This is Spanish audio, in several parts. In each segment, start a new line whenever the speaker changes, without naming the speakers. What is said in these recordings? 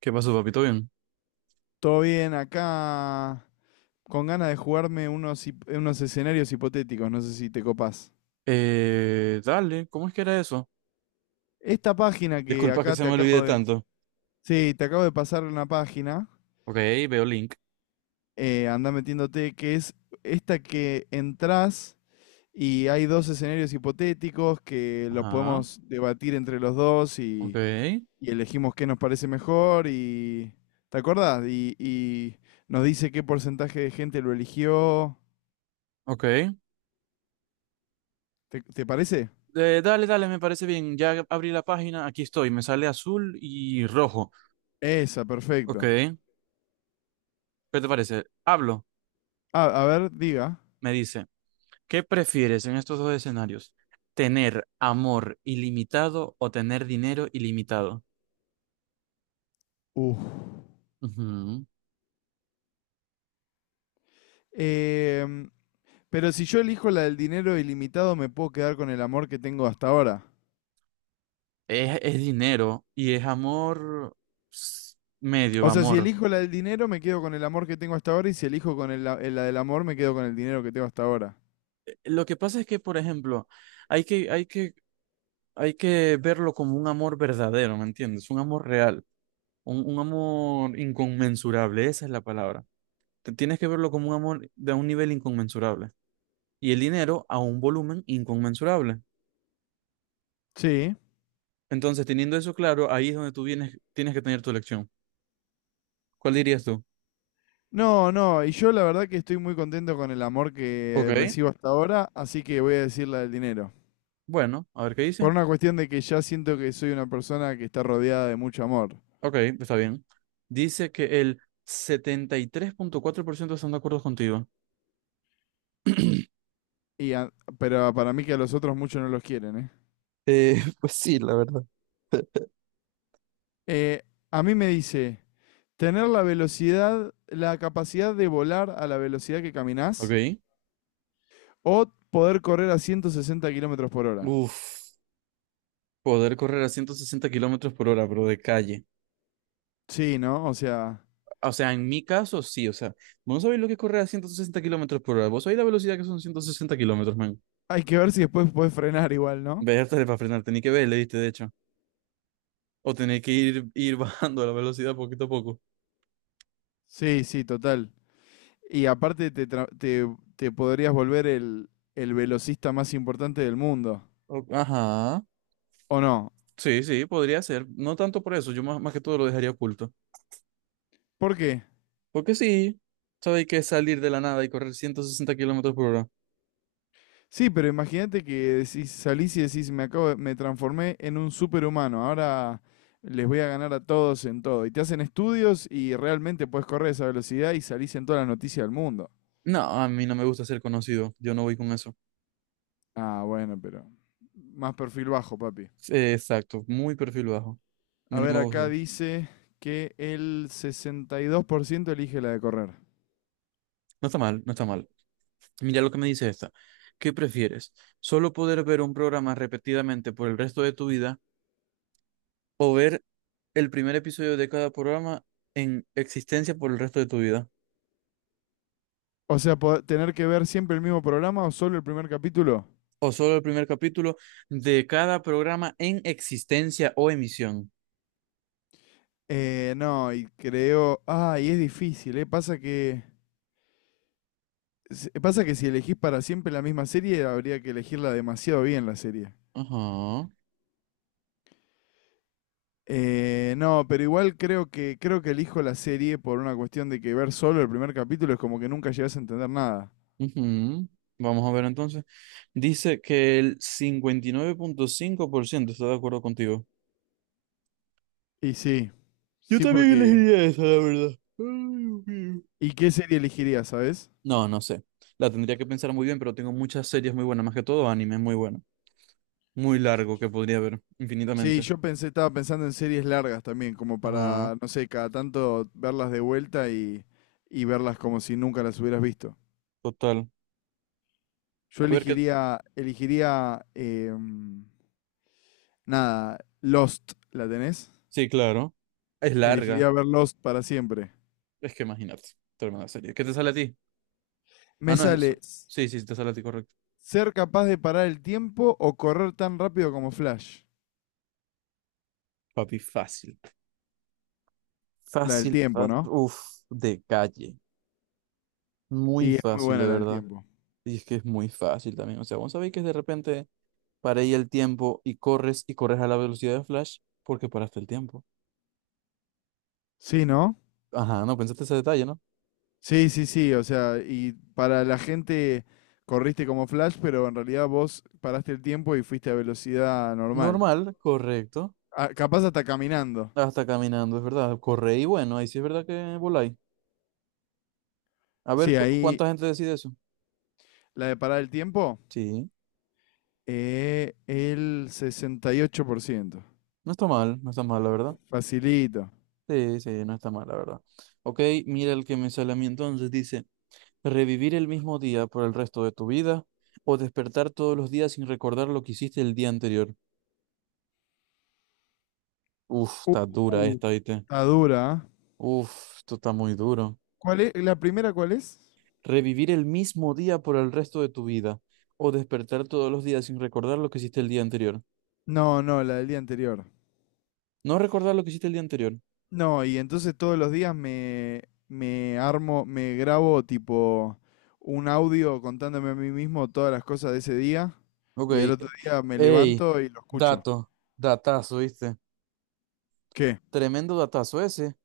¿Qué pasó, papito? Bien.
Todo bien, acá con ganas de jugarme unos, unos escenarios hipotéticos, no sé si te copás.
Dale, ¿cómo es que era eso?
Esta página que
Disculpa que
acá
se
te
me olvide
acabo de...
tanto.
Sí, te acabo de pasar una página.
Ok, veo link.
Andá metiéndote, que es esta que entrás y hay dos escenarios hipotéticos que los
Ajá,
podemos debatir entre los dos
ok,
y elegimos qué nos parece mejor y... ¿Te acordás? Y nos dice qué porcentaje de gente lo eligió.
ok.
¿Te parece?
Dale, dale, me parece bien. Ya abrí la página, aquí estoy. Me sale azul y rojo.
Esa,
Ok,
perfecto.
¿qué te parece? Hablo,
A ver, diga.
me dice. ¿Qué prefieres en estos dos escenarios? ¿Tener amor ilimitado o tener dinero ilimitado?
Uf.
Ujú.
Em, pero si yo elijo la del dinero ilimitado, me puedo quedar con el amor que tengo hasta ahora.
Es dinero y es amor, ps, medio
O sea, si
amor.
elijo la del dinero, me quedo con el amor que tengo hasta ahora. Y si elijo con la del amor, me quedo con el dinero que tengo hasta ahora.
Lo que pasa es que, por ejemplo, hay que, hay que, hay que verlo como un amor verdadero, ¿me entiendes? Un amor real, un amor inconmensurable, esa es la palabra. Tienes que verlo como un amor de un nivel inconmensurable y el dinero a un volumen inconmensurable.
Sí.
Entonces, teniendo eso claro, ahí es donde tú vienes, tienes que tener tu elección. ¿Cuál dirías tú?
No, no. Y yo la verdad que estoy muy contento con el amor
Ok,
que recibo hasta ahora, así que voy a decir la del dinero.
bueno, a ver qué
Por
dice.
una cuestión de que ya siento que soy una persona que está rodeada de mucho amor.
Ok, está bien. Dice que el 73,4% están de acuerdo contigo.
Y a- pero para mí que a los otros muchos no los quieren, ¿eh?
Pues sí, la verdad.
Eh, a mí me dice, tener la velocidad, la capacidad de volar a la velocidad que caminás
Ok.
o poder correr a 160 kilómetros por hora.
Uf, poder correr a 160 kilómetros por hora, pero de calle.
Sí, ¿no? O sea,
O sea, en mi caso, sí. O sea, vos no sabéis lo que es correr a 160 kilómetros por hora. Vos sabéis la velocidad que son 160 kilómetros, man.
hay que ver si después puedes frenar igual, ¿no?
Verte para frenar, tenés que verle, viste, de hecho. O tenés que ir bajando la velocidad poquito a poco.
Sí, sí, total. Y aparte te podrías volver el velocista más importante del mundo.
Ajá.
¿O no?
Sí, sí, podría ser. No tanto por eso, yo más, más que todo lo dejaría oculto.
¿Por qué?
Porque sí, sabéis que salir de la nada y correr 160 kilómetros por hora.
Sí, pero imagínate que decís, salís y decís, me transformé en un superhumano, ahora les voy a ganar a todos en todo. Y te hacen estudios y realmente puedes correr a esa velocidad y salís en todas las noticias del mundo.
No, a mí no me gusta ser conocido. Yo no voy con eso.
Ah, bueno, pero más perfil bajo, papi.
Sí, exacto, muy perfil bajo. A mí
A
no
ver,
me
acá
gusta.
dice que el 62 por ciento elige la de correr.
No está mal, no está mal. Mira lo que me dice esta. ¿Qué prefieres? ¿Solo poder ver un programa repetidamente por el resto de tu vida o ver el primer episodio de cada programa en existencia por el resto de tu vida?
O sea, tener que ver siempre el mismo programa o solo el primer capítulo.
¿O solo el primer capítulo de cada programa en existencia o emisión?
No, y creo... Ah, y es difícil, ¿eh? Pasa que... Pasa que si elegís para siempre la misma serie, habría que elegirla demasiado bien la serie.
Ajá.
No, pero igual creo que elijo la serie por una cuestión de que ver solo el primer capítulo es como que nunca llegás a entender nada.
Ujú. Vamos a ver entonces. Dice que el 59,5% está de acuerdo contigo.
Y sí,
Yo
sí
también
porque...
elegiría esa, la verdad. Ay, Dios mío.
¿Y qué serie elegirías, sabes?
No, no sé. La tendría que pensar muy bien, pero tengo muchas series muy buenas, más que todo anime muy bueno. Muy largo que podría ver
Sí,
infinitamente.
yo pensé, estaba pensando en series largas también, como
Ajá,
para, no sé, cada tanto verlas de vuelta y verlas como si nunca las hubieras visto.
total.
Yo
A ver qué.
elegiría, elegiría, nada, Lost, ¿la tenés?
Sí, claro. Es larga.
Elegiría ver Lost para siempre.
Es que imagínate, toda una serie. ¿Qué te sale a ti? Ah,
Me
no es eso.
sale s-
Sí, sí, te sale a ti, correcto.
ser capaz de parar el tiempo o correr tan rápido como Flash.
Papi, fácil.
La del
Fácil,
tiempo,
fácil.
¿no?
Uf, de calle. Muy
Y es muy
fácil,
buena
de
la del
verdad.
tiempo.
Y es que es muy fácil también. O sea, vos sabéis que de repente paré y el tiempo y corres a la velocidad de Flash porque paraste el tiempo.
Sí, ¿no?
Ajá, no pensaste ese detalle, ¿no?
Sí, sí, sí. O sea, y para la gente corriste como Flash, pero en realidad vos paraste el tiempo y fuiste a velocidad normal.
Normal, correcto.
Ah, capaz hasta caminando.
Hasta caminando, es verdad. Corre y bueno, ahí sí es verdad que voláis. A ver,
Sí,
¿
ahí
¿cuánta gente decide eso?
la de parar el tiempo,
Sí,
el 68 por ciento.
no está mal, no está mal, la verdad.
Facilito.
Sí, sí, no está mal, la verdad. Ok, mira el que me sale a mí entonces. Dice, revivir el mismo día por el resto de tu vida o despertar todos los días sin recordar lo que hiciste el día anterior. Uf, está dura
Uh,
esta, ¿viste?
está dura, ¿ah?
Uf, esto está muy duro.
¿Cuál es? ¿La primera cuál es?
Revivir el mismo día por el resto de tu vida, o despertar todos los días sin recordar lo que hiciste el día anterior.
No, no, la del día anterior.
No recordar lo que hiciste el día anterior.
No, y entonces todos los días me armo, me grabo tipo un audio contándome a mí mismo todas las cosas de ese día
Ok.
y el otro día me
Ey,
levanto y lo escucho.
dato, datazo, ¿viste?
¿Qué?
Tremendo datazo ese.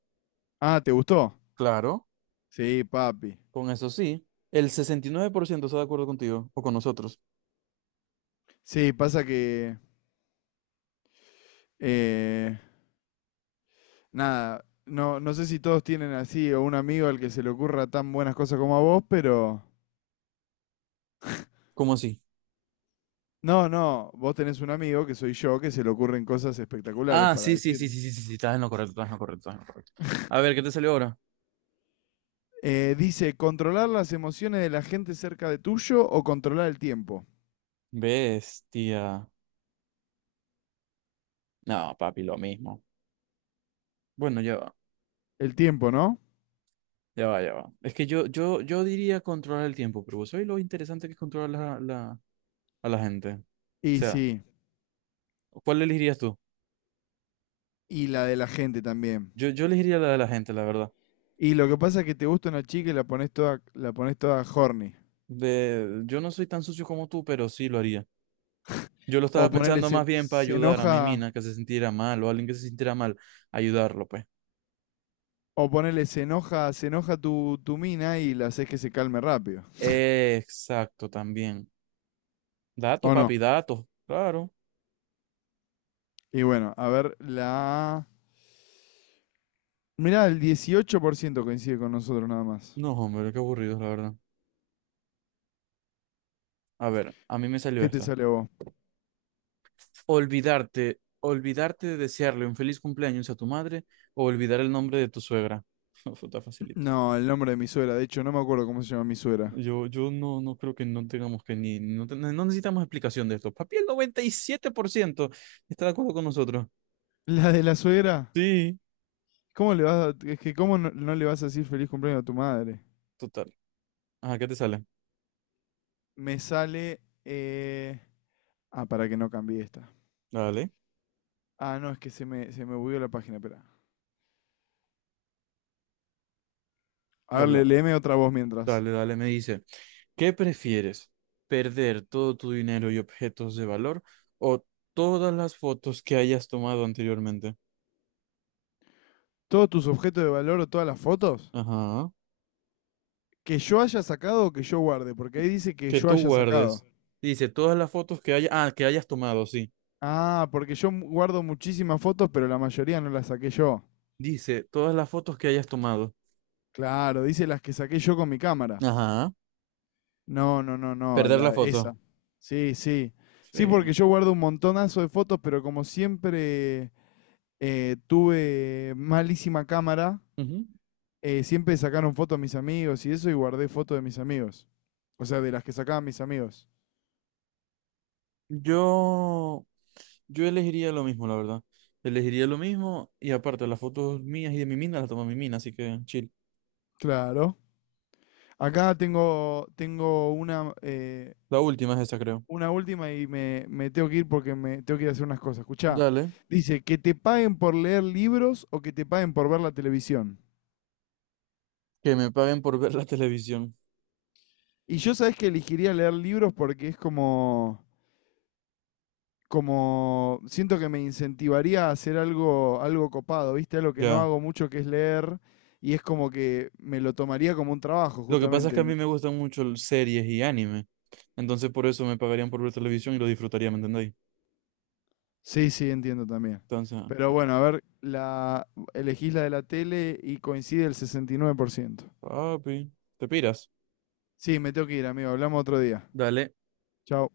Ah, ¿te gustó?
Claro,
Sí, papi.
con eso sí. El 69% está de acuerdo contigo o con nosotros.
Sí, pasa que... eh, nada, no, no sé si todos tienen así o un amigo al que se le ocurra tan buenas cosas como a vos, pero...
¿Cómo así?
No, no, vos tenés un amigo que soy yo que se le ocurren cosas espectaculares
Ah,
para
sí, sí, sí,
decirte.
sí, sí, sí, sí, estás en lo correcto, estás en lo correcto, estás en lo correcto. A ver, ¿qué te salió ahora?
Dice, ¿controlar las emociones de la gente cerca de tuyo o controlar el tiempo?
Bestia. No, papi, lo mismo. Bueno, ya va.
El tiempo, ¿no?
Ya va, ya va. Es que yo diría controlar el tiempo, pero vos sabés lo interesante que es controlar a la gente. O
Y
sea,
sí,
¿cuál elegirías tú?
y la de la gente también.
Yo elegiría la de la gente, la verdad.
Y lo que pasa es que te gusta una chica y la pones toda horny.
Yo no soy tan sucio como tú, pero sí lo haría. Yo lo
O
estaba
ponerle
pensando más
se,
bien para
se
ayudar a mi
enoja,
mina que se sintiera mal o a alguien que se sintiera mal, ayudarlo, pues.
o ponerle se enoja tu mina y la haces que se calme rápido.
Exacto, también. Datos,
¿O no?
papi, datos. Claro.
Y bueno, a ver, la... Mirá, el 18% coincide con nosotros nada más.
No, hombre, qué aburrido, la verdad. A ver, a mí me salió
¿Qué te
esta.
sale a vos?
Olvidarte de desearle un feliz cumpleaños a tu madre o olvidar el nombre de tu suegra. Eso está facilito.
No, el nombre de mi suegra. De hecho, no me acuerdo cómo se llama mi suegra.
Yo no creo que no tengamos que ni, no, no necesitamos explicación de esto. Papi, el 97% está de acuerdo con nosotros.
¿La de la suegra?
Sí,
¿Cómo le vas a, es que cómo no, no le vas a decir feliz cumpleaños a tu madre?
total. Ajá, ¿qué te sale?
Me sale... eh, ah, para que no cambie esta.
Dale,
Ah, no, es que se me bugueó la página, espera. A ver,
habla.
léeme otra voz mientras.
Dale, dale, me dice. ¿Qué prefieres? ¿Perder todo tu dinero y objetos de valor o todas las fotos que hayas tomado anteriormente?
¿Todos tus objetos de valor o todas las fotos?
Ajá.
¿Que yo haya sacado o que yo guarde? Porque ahí dice que
Que
yo
tú
haya sacado.
guardes. Dice, todas las fotos que haya, ah, que hayas tomado, sí.
Ah, porque yo guardo muchísimas fotos, pero la mayoría no las saqué yo.
Dice, todas las fotos que hayas tomado.
Claro, dice las que saqué yo con mi cámara.
Ajá.
No, no, no, no,
Perder la
la,
foto.
esa. Sí, sí. Sí,
Sí.
porque yo guardo un montonazo de fotos, pero como siempre tuve malísima cámara,
Ujú.
siempre sacaron fotos mis amigos y eso, y guardé fotos de mis amigos. O sea, de las que sacaban mis amigos.
Yo, yo elegiría lo mismo, la verdad. Elegiría lo mismo y aparte las fotos mías y de mi mina las toma mi mina, así que chill.
Claro. Acá tengo, tengo
La última es esa, creo.
una última y me tengo que ir porque me tengo que ir a hacer unas cosas. Escuchá,
Dale,
dice, que te paguen por leer libros o que te paguen por ver la televisión.
que me paguen por ver la televisión.
Y yo sabes que elegiría leer libros porque es como, como, siento que me incentivaría a hacer algo, algo copado, ¿viste? Algo que no
Ya.
hago mucho que es leer y es como que me lo tomaría como un trabajo,
Lo que pasa es que a
justamente.
mí me gustan mucho series y anime. Entonces por eso me pagarían por ver televisión y lo disfrutaría, ¿me entendéis?
Sí, sí, entiendo también.
Entonces,
Pero bueno, a ver, la, elegís la de la tele y coincide el 69 por ciento.
papi, te piras.
Sí, me tengo que ir, amigo. Hablamos otro día.
Dale.
Chao.